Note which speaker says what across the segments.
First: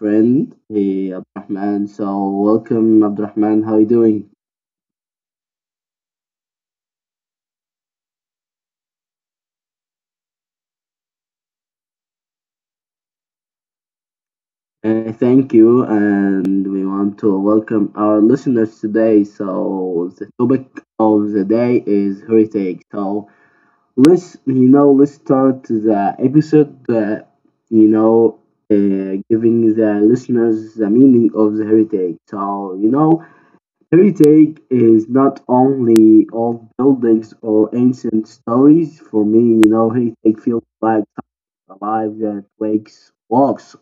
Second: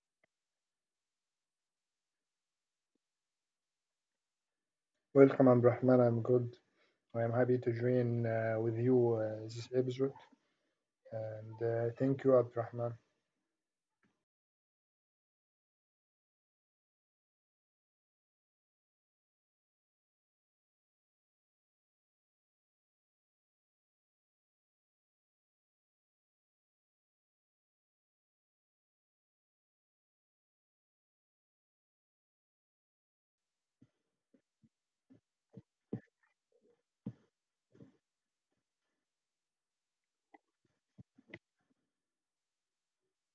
Speaker 1: friend, Abdurrahman. So, welcome, Abdurrahman. How are you doing?
Speaker 2: Welcome, Abdurrahman. I'm good. I am happy to join with you this episode, and thank you, Abdurrahman.
Speaker 1: Thank you, and we want to welcome our listeners today. So, the topic of the day is heritage. So, let's start the episode. You know, Giving the listeners the meaning of the heritage. Heritage is not only old buildings or ancient stories. For me, you know, heritage feels like something alive that wakes walks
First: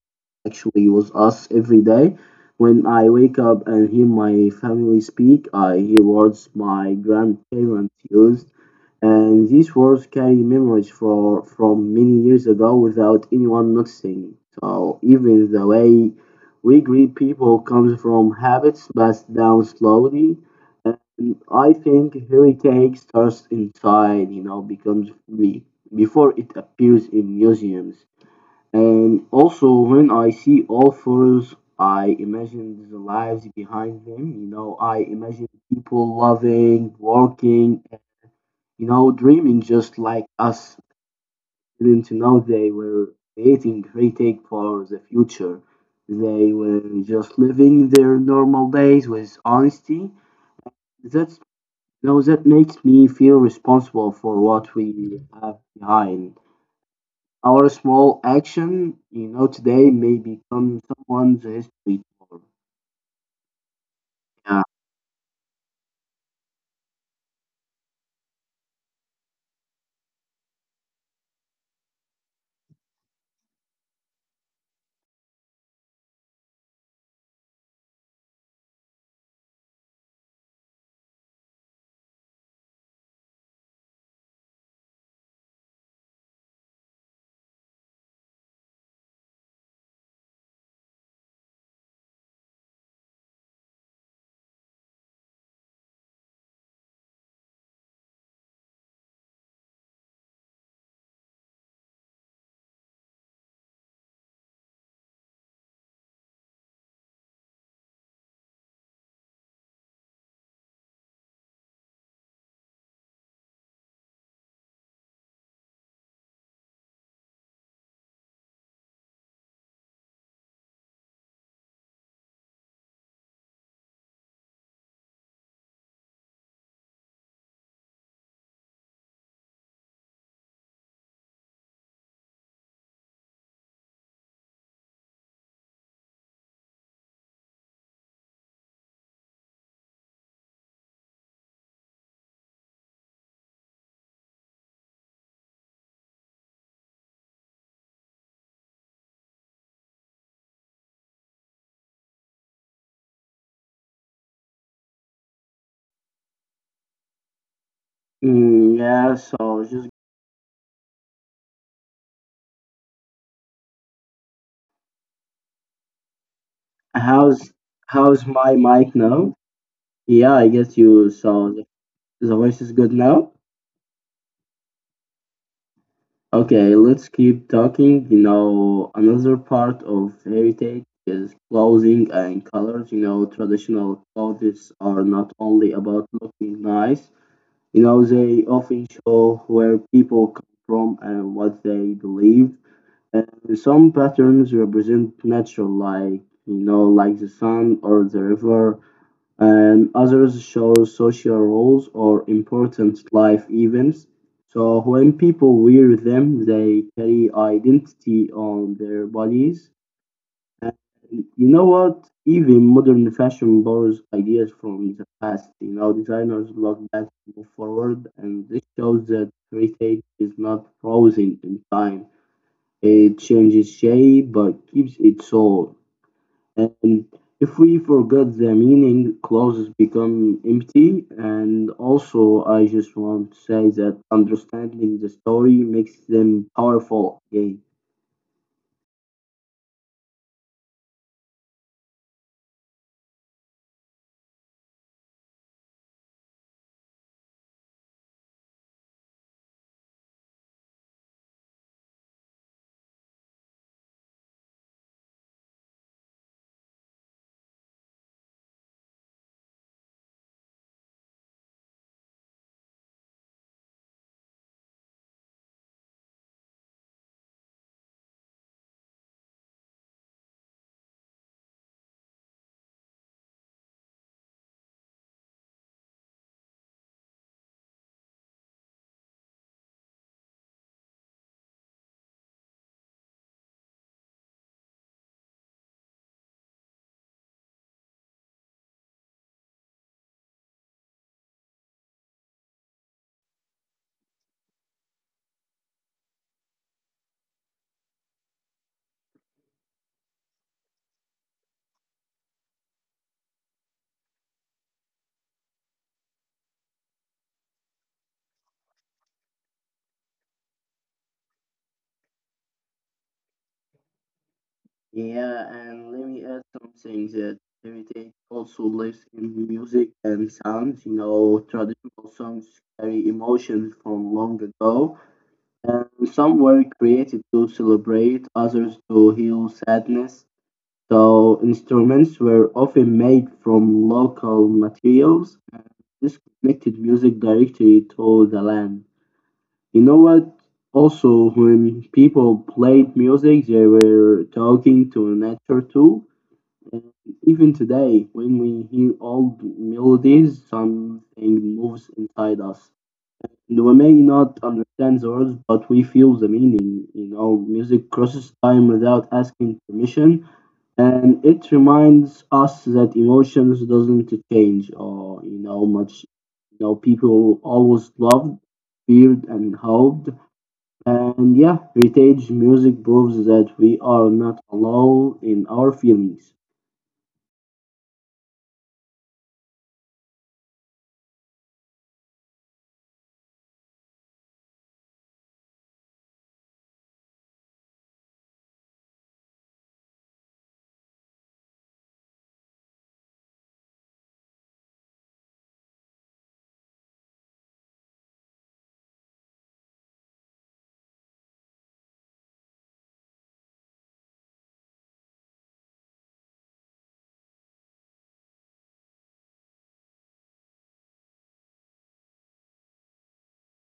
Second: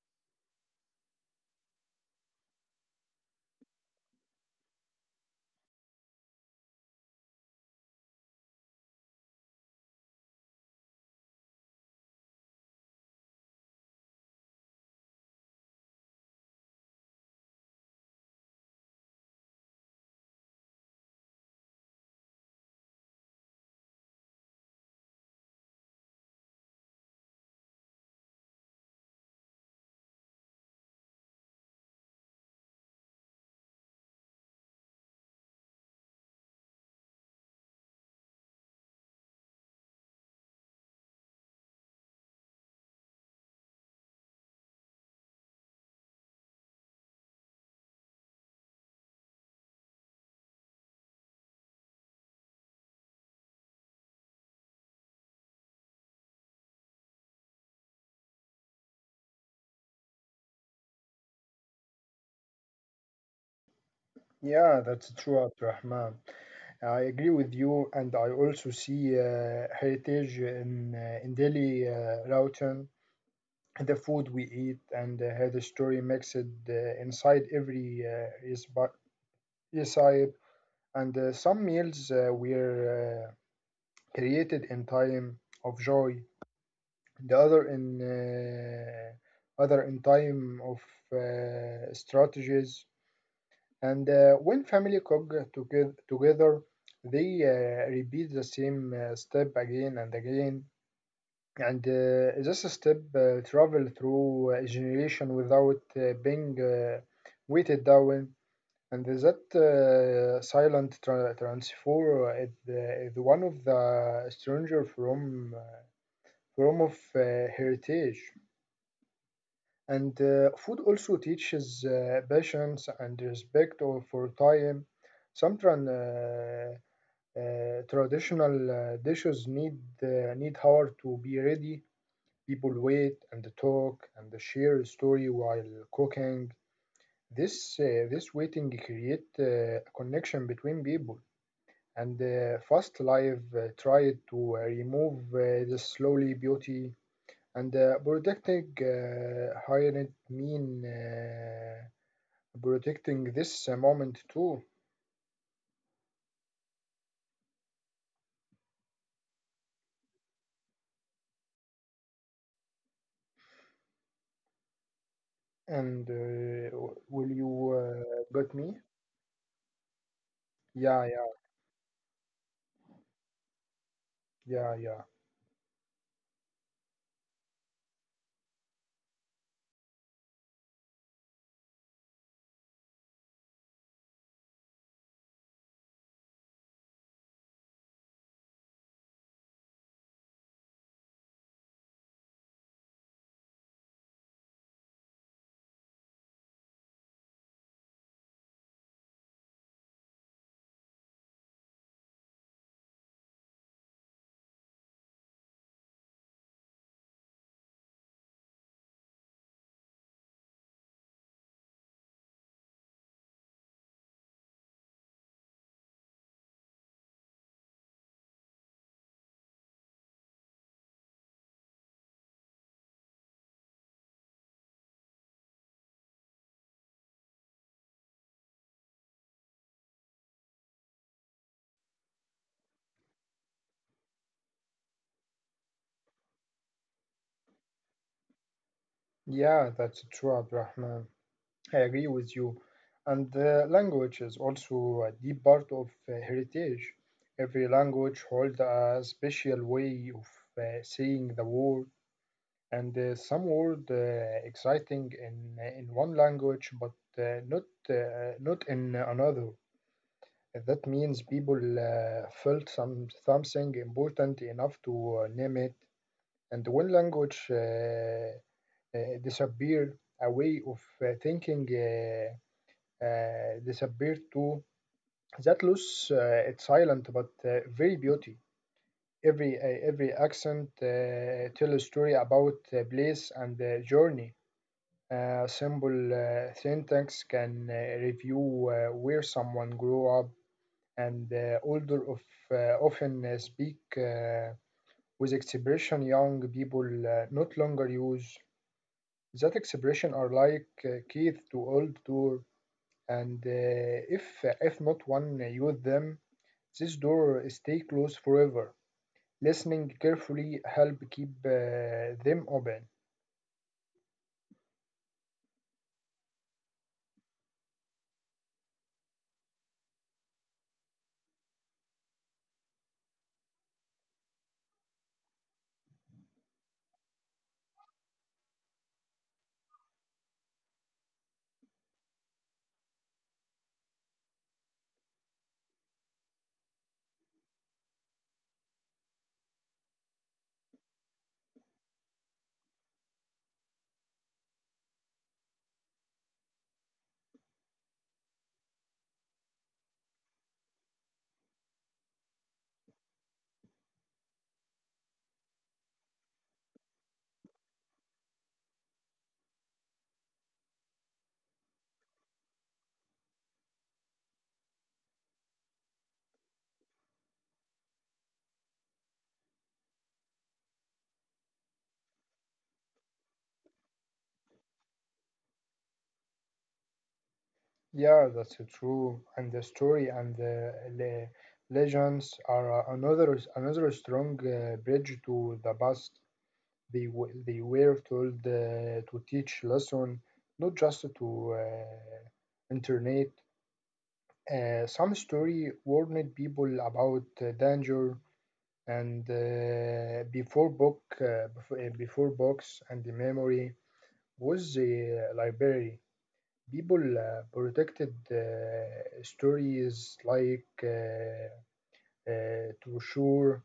Speaker 1: actually with us every day. When I wake up and hear my family speak, I hear words my grandparents used, and these words carry memories from many years ago without anyone noticing. So even the way we greet people comes from habits passed down slowly. And I think heritage starts inside, you know, becomes me before it appears in museums. And also, when I see authors, I imagine the lives behind them. You know, I imagine people loving, working, you know, dreaming just like us, didn't know they were creating great take for the future. They were just living their normal days with honesty. That's that makes me feel responsible for what we have behind. Our small action, you know, today may become someone's history tomorrow. Yeah.
Speaker 2: Yeah, that's true, Abdurrahman. I agree with you, and I also see heritage in daily routine, the food we eat, and how the story makes it inside every recipe. And some meals were created in time of joy, the other in time of strategies and when family together they repeat the same step again and again, and this step travel through a generation without being weighted down, and that transfer is one of the stranger from form of heritage. And food also teaches patience and respect for time. Some tran- uh, Traditional dishes need hour to be ready. People wait and talk and share story while cooking. This waiting create a connection between people. And fast life tried to remove the slowly beauty and protecting hired mean protecting this moment too.
Speaker 1: Mm, yeah, so just
Speaker 2: And will you
Speaker 1: how's how's
Speaker 2: got me?
Speaker 1: my mic now? Yeah, I guess
Speaker 2: Yeah, yeah,
Speaker 1: you so the voice is good now.
Speaker 2: yeah, yeah.
Speaker 1: Okay, let's keep talking. You know, another part of heritage is clothing and colors. You know, traditional clothes are not only about looking nice, you know, they often show where people come from and what they believe. And some patterns represent nature, like, you know, like the sun or the river, and others show social roles or important life events. So when people wear them, they carry identity on their bodies. And you know what? Even modern fashion borrows ideas from the past. You know, designers look back to move forward, and this shows that heritage is not frozen in time. It changes shape, but keeps its soul. Um, if we forget the meaning, clauses become empty. And also, I just want to say that understanding the story makes them powerful again.
Speaker 2: Yeah, that's true, Abdurrahman. I agree with you. And language is also a deep part of heritage. Every language holds a special way of saying the word, and some word exciting in one language but not in another. That means people felt something important enough to name it. And when language disappear, a way of thinking disappear too. That loss, it's silent but very beauty. Every accent tell a story about place and journey. A simple syntax can review where someone grew up, and older of, often speak with expression young people not longer use. That expression are like keys to old door, and if not one use them, this door stay closed forever. Listening carefully help keep them open.
Speaker 1: Yeah, and let me add something that heritage also lives in music and sounds. You know, traditional songs carry emotions from long ago, and some were created to celebrate, others to heal sadness. So instruments were often made from local materials, this connected music directly to the land. You know what? Also, when people played music, they were talking to nature too. And even today, when we hear old melodies, something moves inside us. And we may not understand the words, but we feel the meaning. You know, music crosses time without asking permission, and it reminds us that emotions doesn't change or you know much. You know, people always loved, feared, and hoped, and yeah, heritage music proves that we are not alone in our feelings.
Speaker 2: Yeah, that's so true. And the story and the le legends are another strong bridge to the past. They were told to teach lesson, not just to internet. Some story warned people about danger, and before books and the memory was the library. People protected stories like uh, true,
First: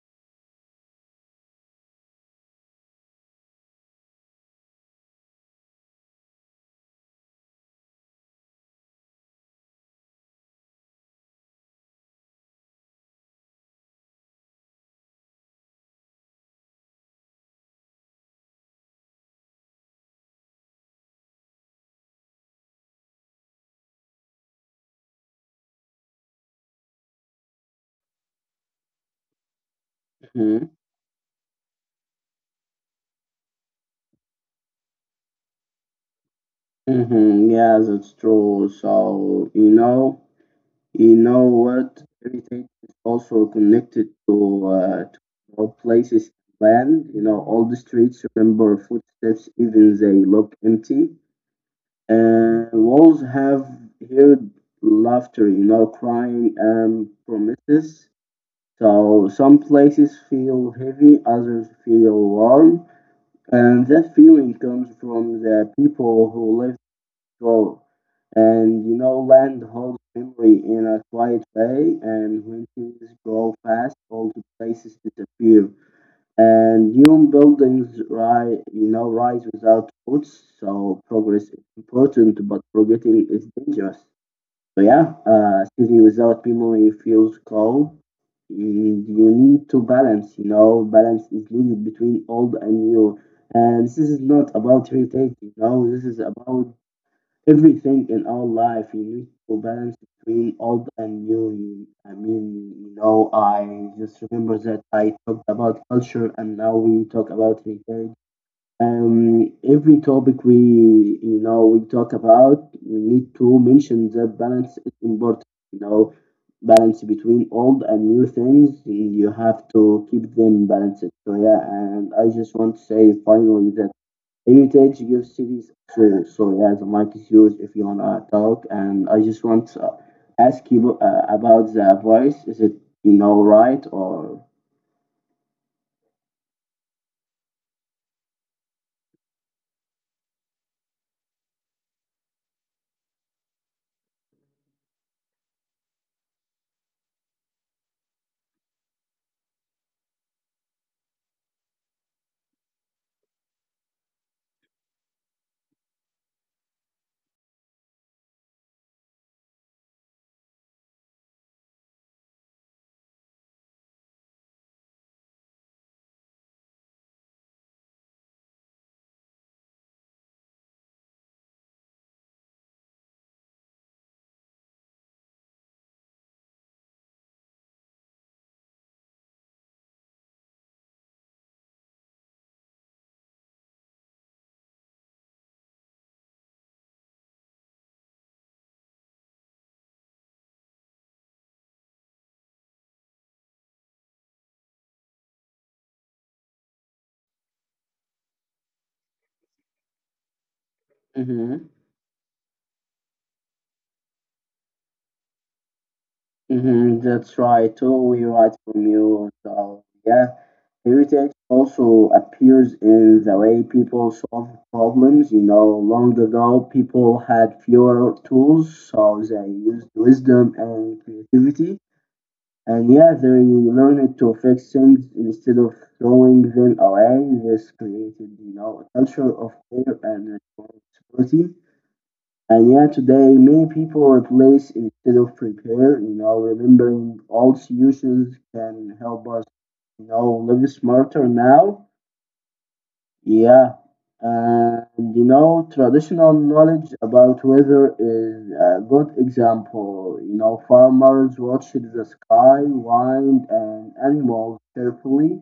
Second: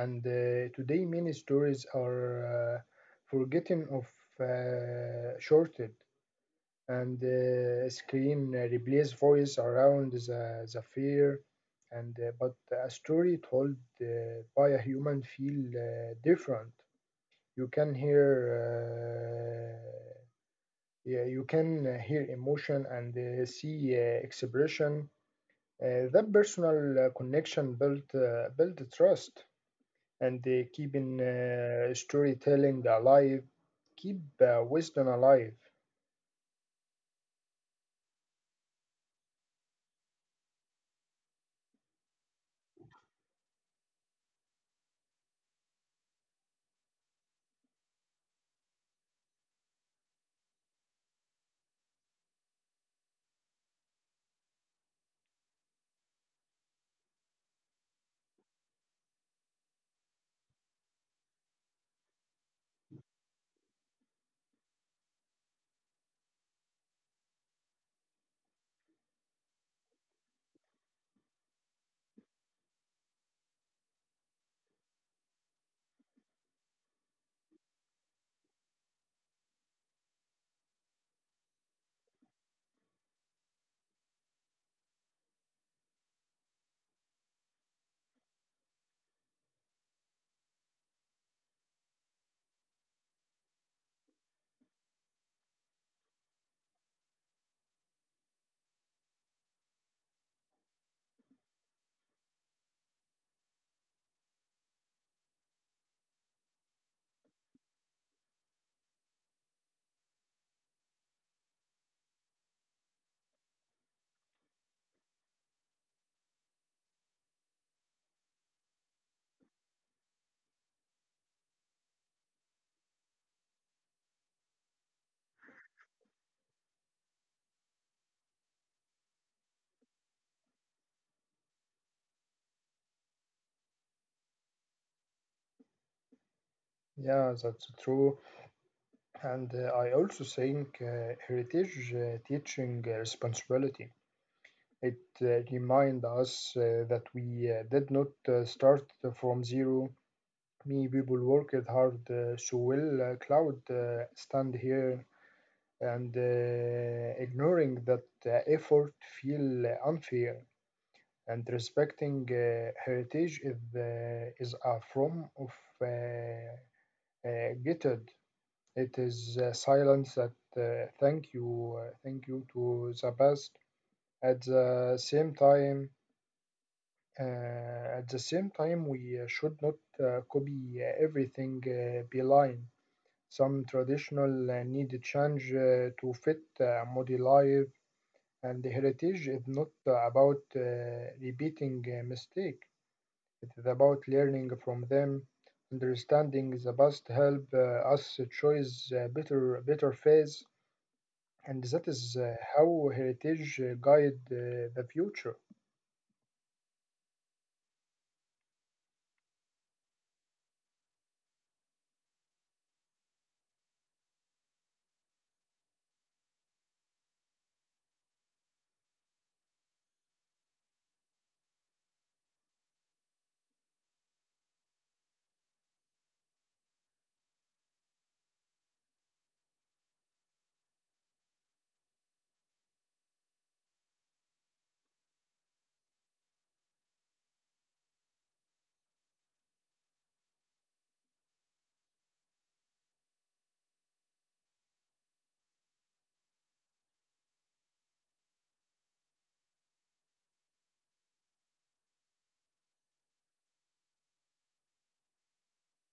Speaker 2: and today many stories are forgetting of shorted, and screen replace voice around the fear, and but a story told uh, by a human feel different. You can hear yeah, you can hear emotion and see expression. That personal connection build trust, and
Speaker 1: Hmm.
Speaker 2: keeping storytelling alive, keep wisdom alive.
Speaker 1: Hmm, yeah, that's true. So, you know what, heritage is also connected to our places, land. You know, all the streets remember footsteps even they look empty. Walls have heard laughter, you know, crying and promises. So some places feel heavy, others feel warm, and that feeling comes from the people who lived before. And you know, land holds memory in a quiet way, and when things grow fast, old places disappear and new buildings rise, you know, rise without roots. So progress is important, but forgetting is dangerous. So yeah, city without memory feels cold. And you need to balance. You know, balance is needed between old and new. And this is not about irritating. You know, this is about everything in our life. You need to balance between old and new. I mean, you know, I just remember that I talked about culture and now we talk about heritage. Um, every topic we talk about, we need to mention that balance is important. You know, balance between old and new things. You have to keep them balanced. So yeah, and I just want to say finally that anytime she gives cities. So yeah, the mic is yours if you wanna talk. And I just want to ask you about the voice. Is it you know right or?
Speaker 2: Yeah, that's true. And I also think heritage teaching responsibility. It reminds us that we did not start from zero. Me, people worked hard, so will cloud stand here, and ignoring that effort feel unfair, and respecting heritage is a form of uh, gutted. It is silence that thank you to the past. At the same time, we should not copy everything blind. Some traditional need change to fit modern life, and heritage is not about repeating a mistake. It is about learning from them, understanding the past help us choose better phase, and that is
Speaker 1: Mm-hmm.
Speaker 2: how heritage guide the future.
Speaker 1: Mm-hmm. That's right. Totally right from you. So yeah, heritage also appears in the way people solve problems. You know, long ago people had fewer tools, so they used wisdom and creativity. And yeah, they learned to fix things instead of throwing them away. This created, you know, a culture of care and responsibility. And yeah, today many people replace instead of prepare. You know, remembering old solutions can help us, you know, live smarter now. Yeah, and you know, traditional knowledge about weather is a good example. You know, farmers watched the sky, wind, and animals carefully,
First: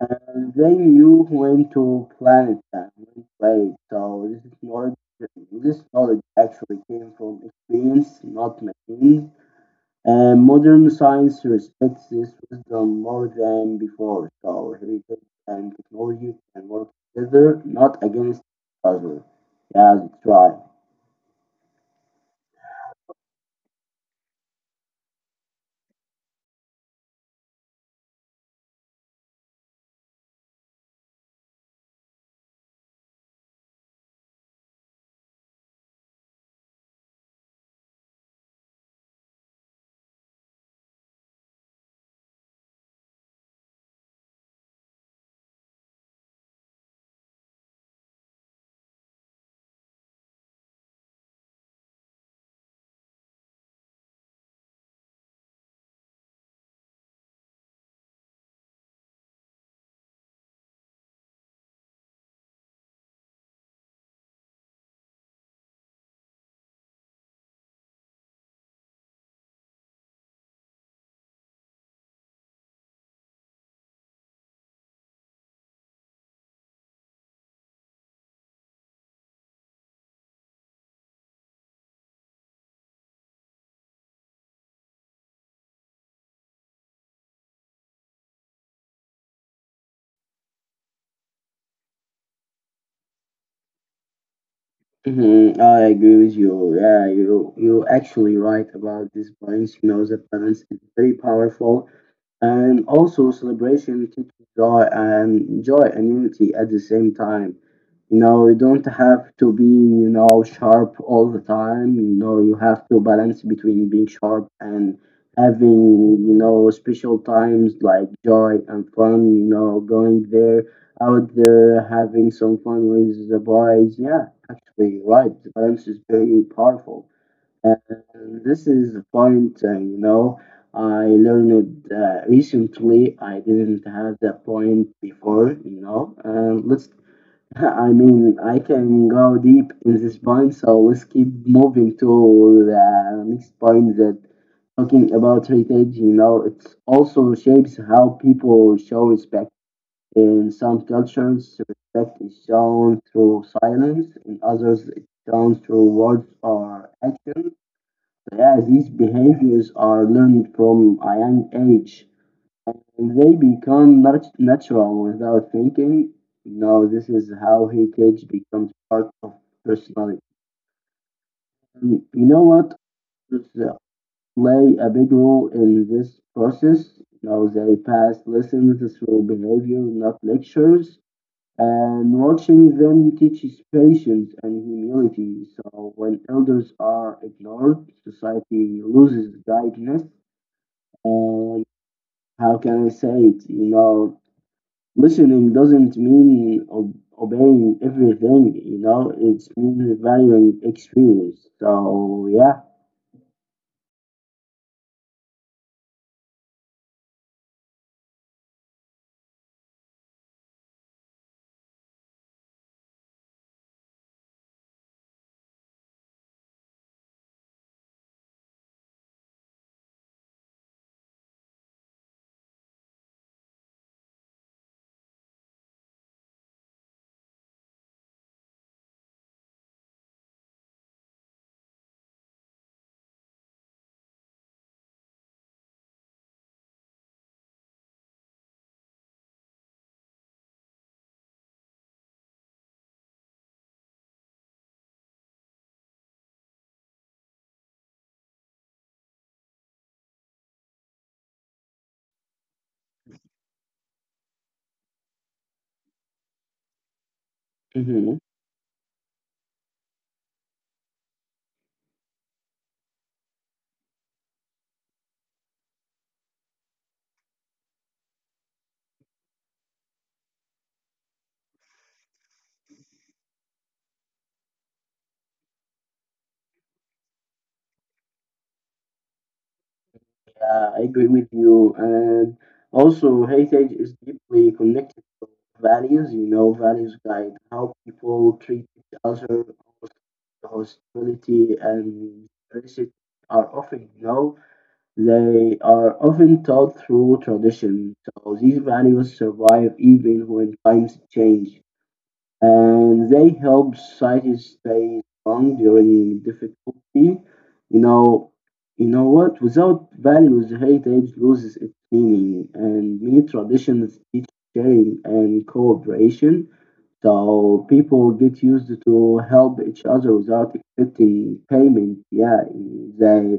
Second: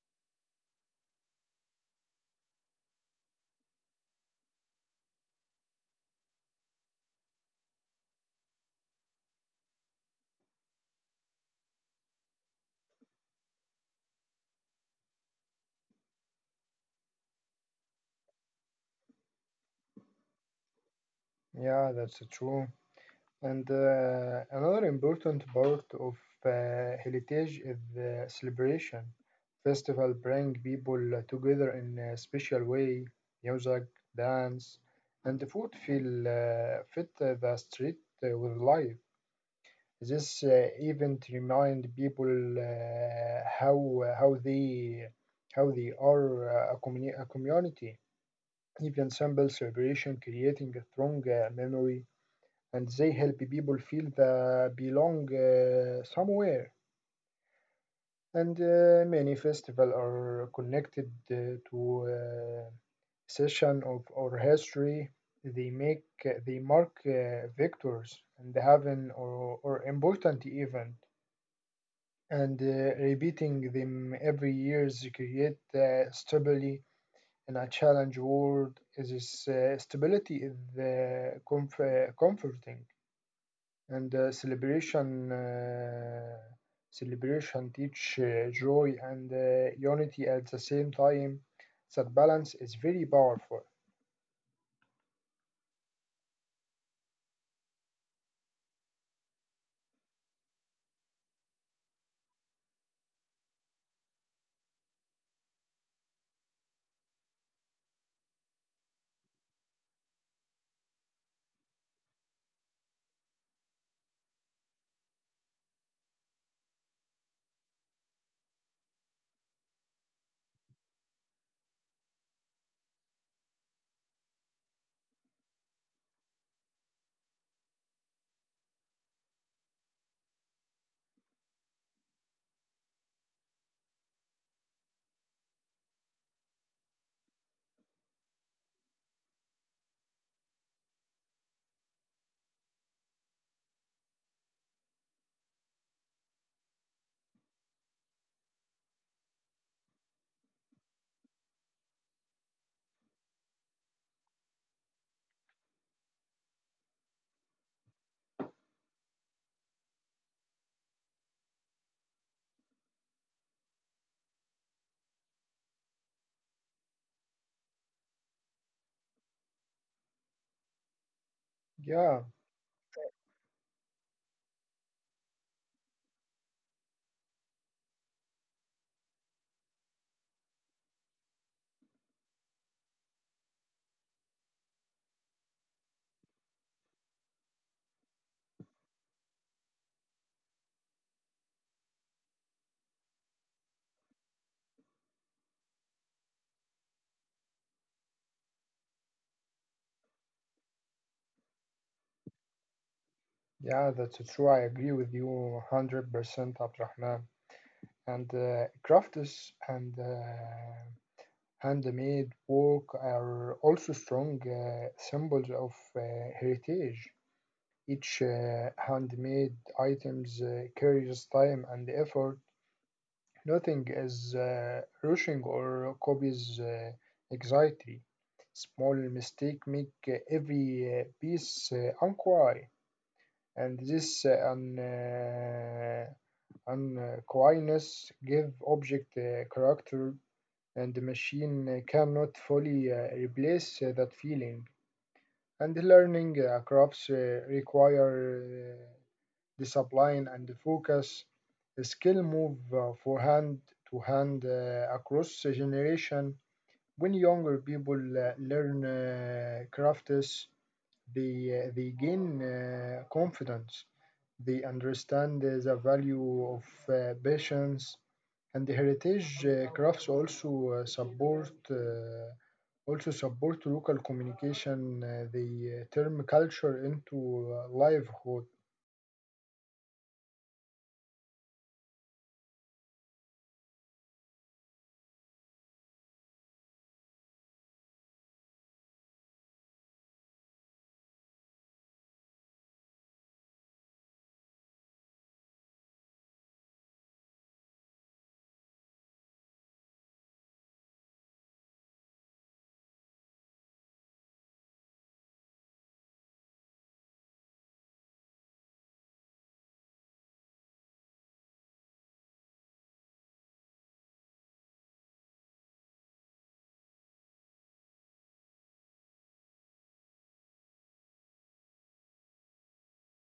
Speaker 1: and they knew when to plant and when to wait. So this is knowledge. This knowledge actually came from experience, not machines. Modern science respects this wisdom more than before, so heritage and technology can work together, not against each other. Yeah, that's right.
Speaker 2: Yeah, that's true. And another important part of uh, heritage is the celebration. Festival bring people together in a special way. Music, dance, and the food feel fit the street with life. This event remind people how they are a a community. Even simple celebration creating a strong memory, and they help people feel they belong somewhere. And many festivals are connected to session of our history. They mark victors and having or important event, and repeating them every year create stability in a challenge world. This stability is comforting. And celebration teach joy and unity at the same time. That balance is very powerful.
Speaker 1: Mm-hmm. I agree with you. Yeah, you actually right about this balance. You know, the balance is very powerful. And also, celebration teaches joy and unity at the same time. You know, you don't have to be, you know, sharp all the time. You know, you have to balance between being sharp and having, you know, special times like joy and fun, you know, going there, out there, having some fun with the boys. Yeah, actually, right. The balance is very powerful. And this is the point, you know, I learned recently. I didn't have that point before, you know. I mean, I can go deep in this point, so let's keep moving to the next point that talking about heritage, you know, it also shapes how people show respect. In some cultures, respect is shown through silence, in others, it's shown through words or actions. Yeah, these behaviors are learned from a young age and they become natural without thinking. No, this is how heritage becomes part of personality. And you
Speaker 2: Yeah,
Speaker 1: know what? Others, play a big role in this process. Now they pass lessons through behavior, not lectures. And watching them teaches patience and humility. So when elders are ignored, society loses guidance. uh, how can I say it? You know, listening doesn't mean obeying everything. You know, it's mean valuing experience. So yeah.
Speaker 2: yeah, that's true. I agree with you 100%, Abdurrahman. And crafts and handmade work are also strong symbols of heritage. Each handmade items carries time and effort. Nothing is rushing or copies anxiety. Small mistake make every piece unquiet, and this unquietness give object character, and the machine cannot fully replace that feeling. And learning crafts require the spline and the focus skill move for hand to hand across a generation. When younger people
Speaker 1: Hmm.
Speaker 2: learn crafts, they, they gain confidence. They understand the value of patience, and the heritage crafts also support also support local communication. They turn culture into livelihood.
Speaker 1: Yeah, I agree with you. And also, heritage is deeply connected to values. You know, values guide how people treat each other, hospitality and reciprocity are often, you know. They are often taught through tradition, so these values survive even when times change, and they help societies stay strong during difficulty. You know, you know what? Without values, heritage loses its meaning, and many traditions teach sharing and cooperation. So people get used to help each other without expecting payment. Yeah, they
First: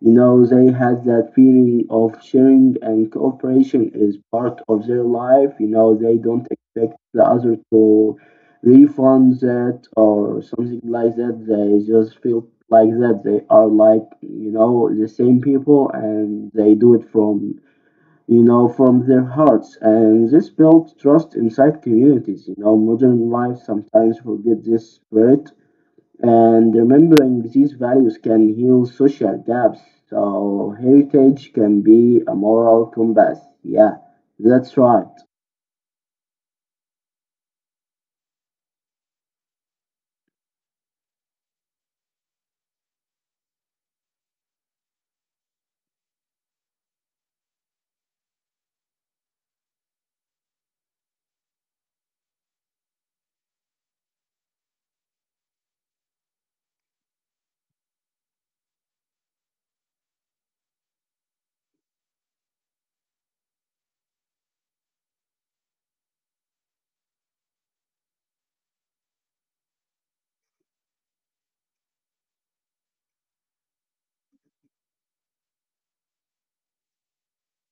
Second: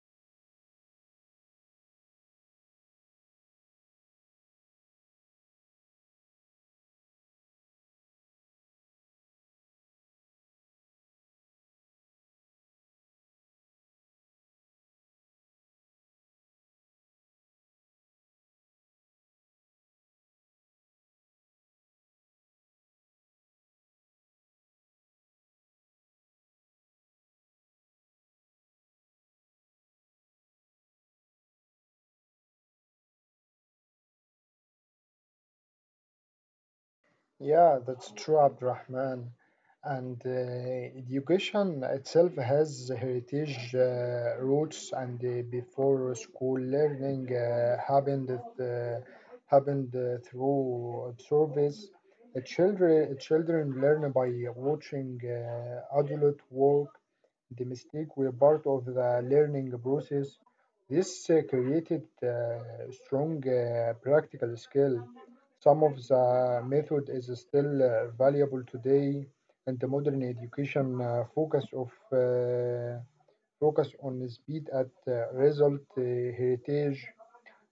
Speaker 1: you know, they had that feeling of sharing and cooperation is part of their life. You know, they don't expect the other to refund that or something like that. They just feel like that. They are like, you know, the same people and they do it from, you know, from their hearts. And this builds trust inside communities. You know, modern life sometimes forget this spirit and remembering these values can heal social gaps. So heritage can be a moral compass. Yeah, that's right.
Speaker 2: Yeah, that's true, Abdurrahman. And education itself has heritage roots, and before school learning happened through service. Children children learn by watching adult work. The mistake were part of the learning process. This created strong practical skill. Some of the method is still valuable today, and the modern education focus on speed at result. Heritage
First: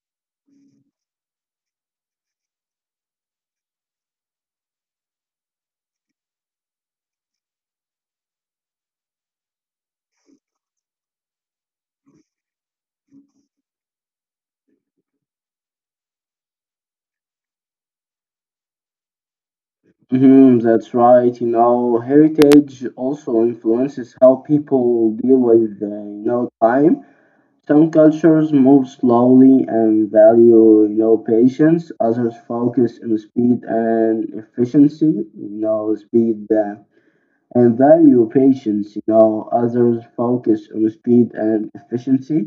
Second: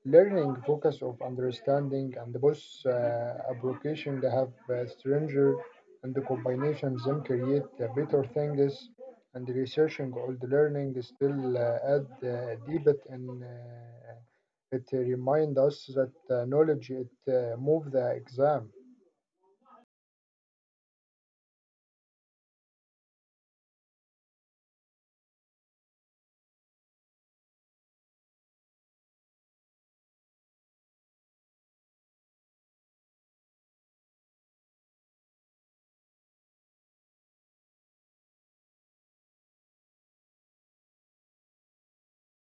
Speaker 2: learning focus of understanding and both uh, application. They have stranger, and the combinations them create the better things, and researching all the learning still add deep it, and it remind us that knowledge it move the exam.
Speaker 1: Hmm, that's right. You know, heritage also influences how people deal with, you know, time. Some cultures move slowly and value, you know, patience. Others focus on speed and efficiency. You know, speed. And value patience, you know, others focus on speed and efficiency.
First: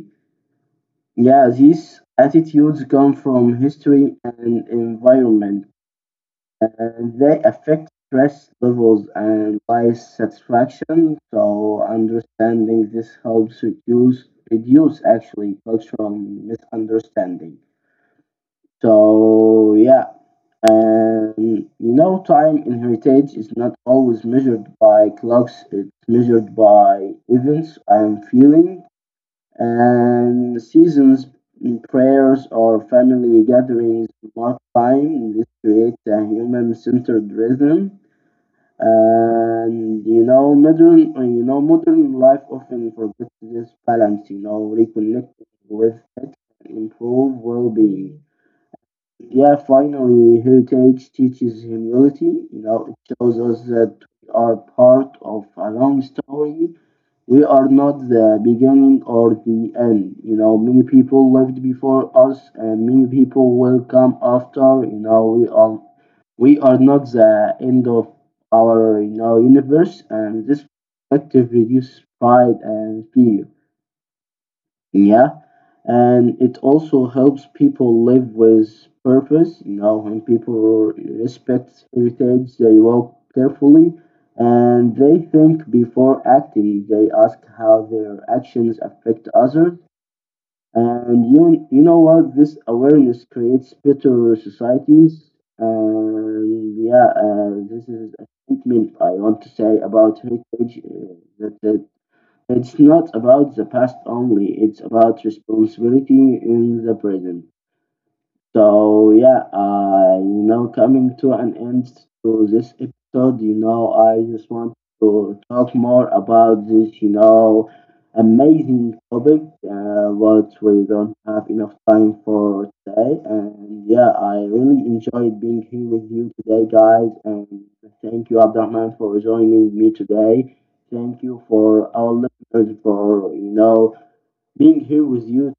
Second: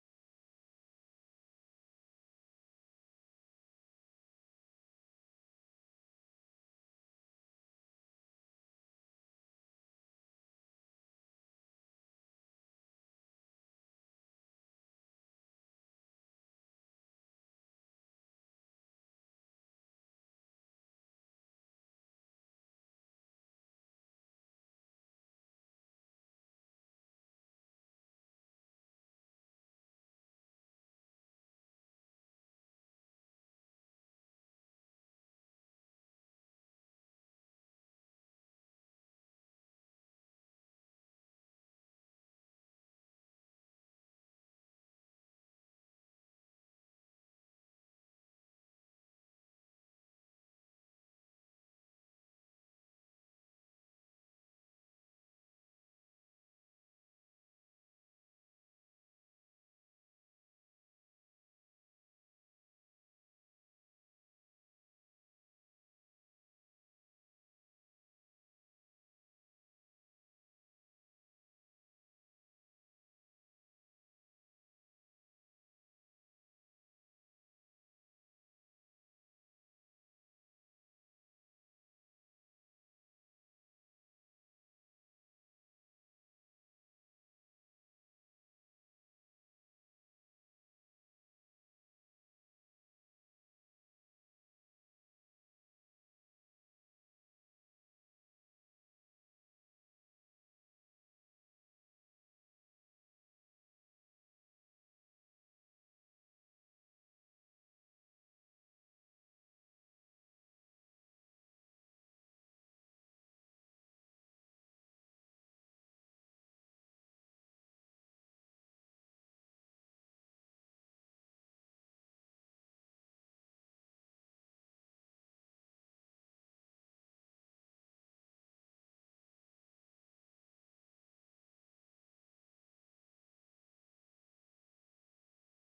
Speaker 1: Yeah, these attitudes come from history and environment, and they affect stress levels and life satisfaction. So, understanding this helps reduce actually cultural misunderstanding. So yeah, and you know, time in heritage is not always measured by clocks. It's measured by events and feeling, and seasons, mm, prayers, or family gatherings mark time. This creates a human-centered rhythm. And you know, modern modern life often forgets this balance. You know, reconnecting with it improve well-being. Yeah, finally, heritage teaches humility. You know, it shows us that we are part of a long story. We are not the beginning or the end. You know, many people lived before us, and many people will come after. You know, we are not the end of our you know universe, and this perspective reduces pride and fear. Yeah, and it also helps people live with purpose. You know, when people respect heritage, they walk carefully and they think before acting. They ask how their actions affect others. And you know what? This awareness creates better societies. And yeah, this is a statement I want to say about heritage that it's not about the past only, it's about responsibility in the present. So yeah, I you know coming to an end to this episode, you know, I just want to talk more about this, you know, amazing topic, what we don't have enough time for today. And yeah, I really enjoyed being here with you today, guys. And thank you, Abdurrahman, for joining me today. Thank you for our listeners for you know being here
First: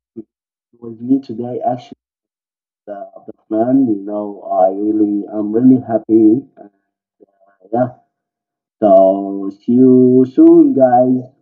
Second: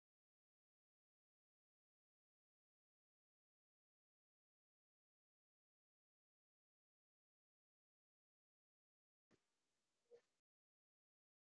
Speaker 1: with me today. Actually Abdurrahman. You know, I'm really happy. Yeah. So see you soon, guys.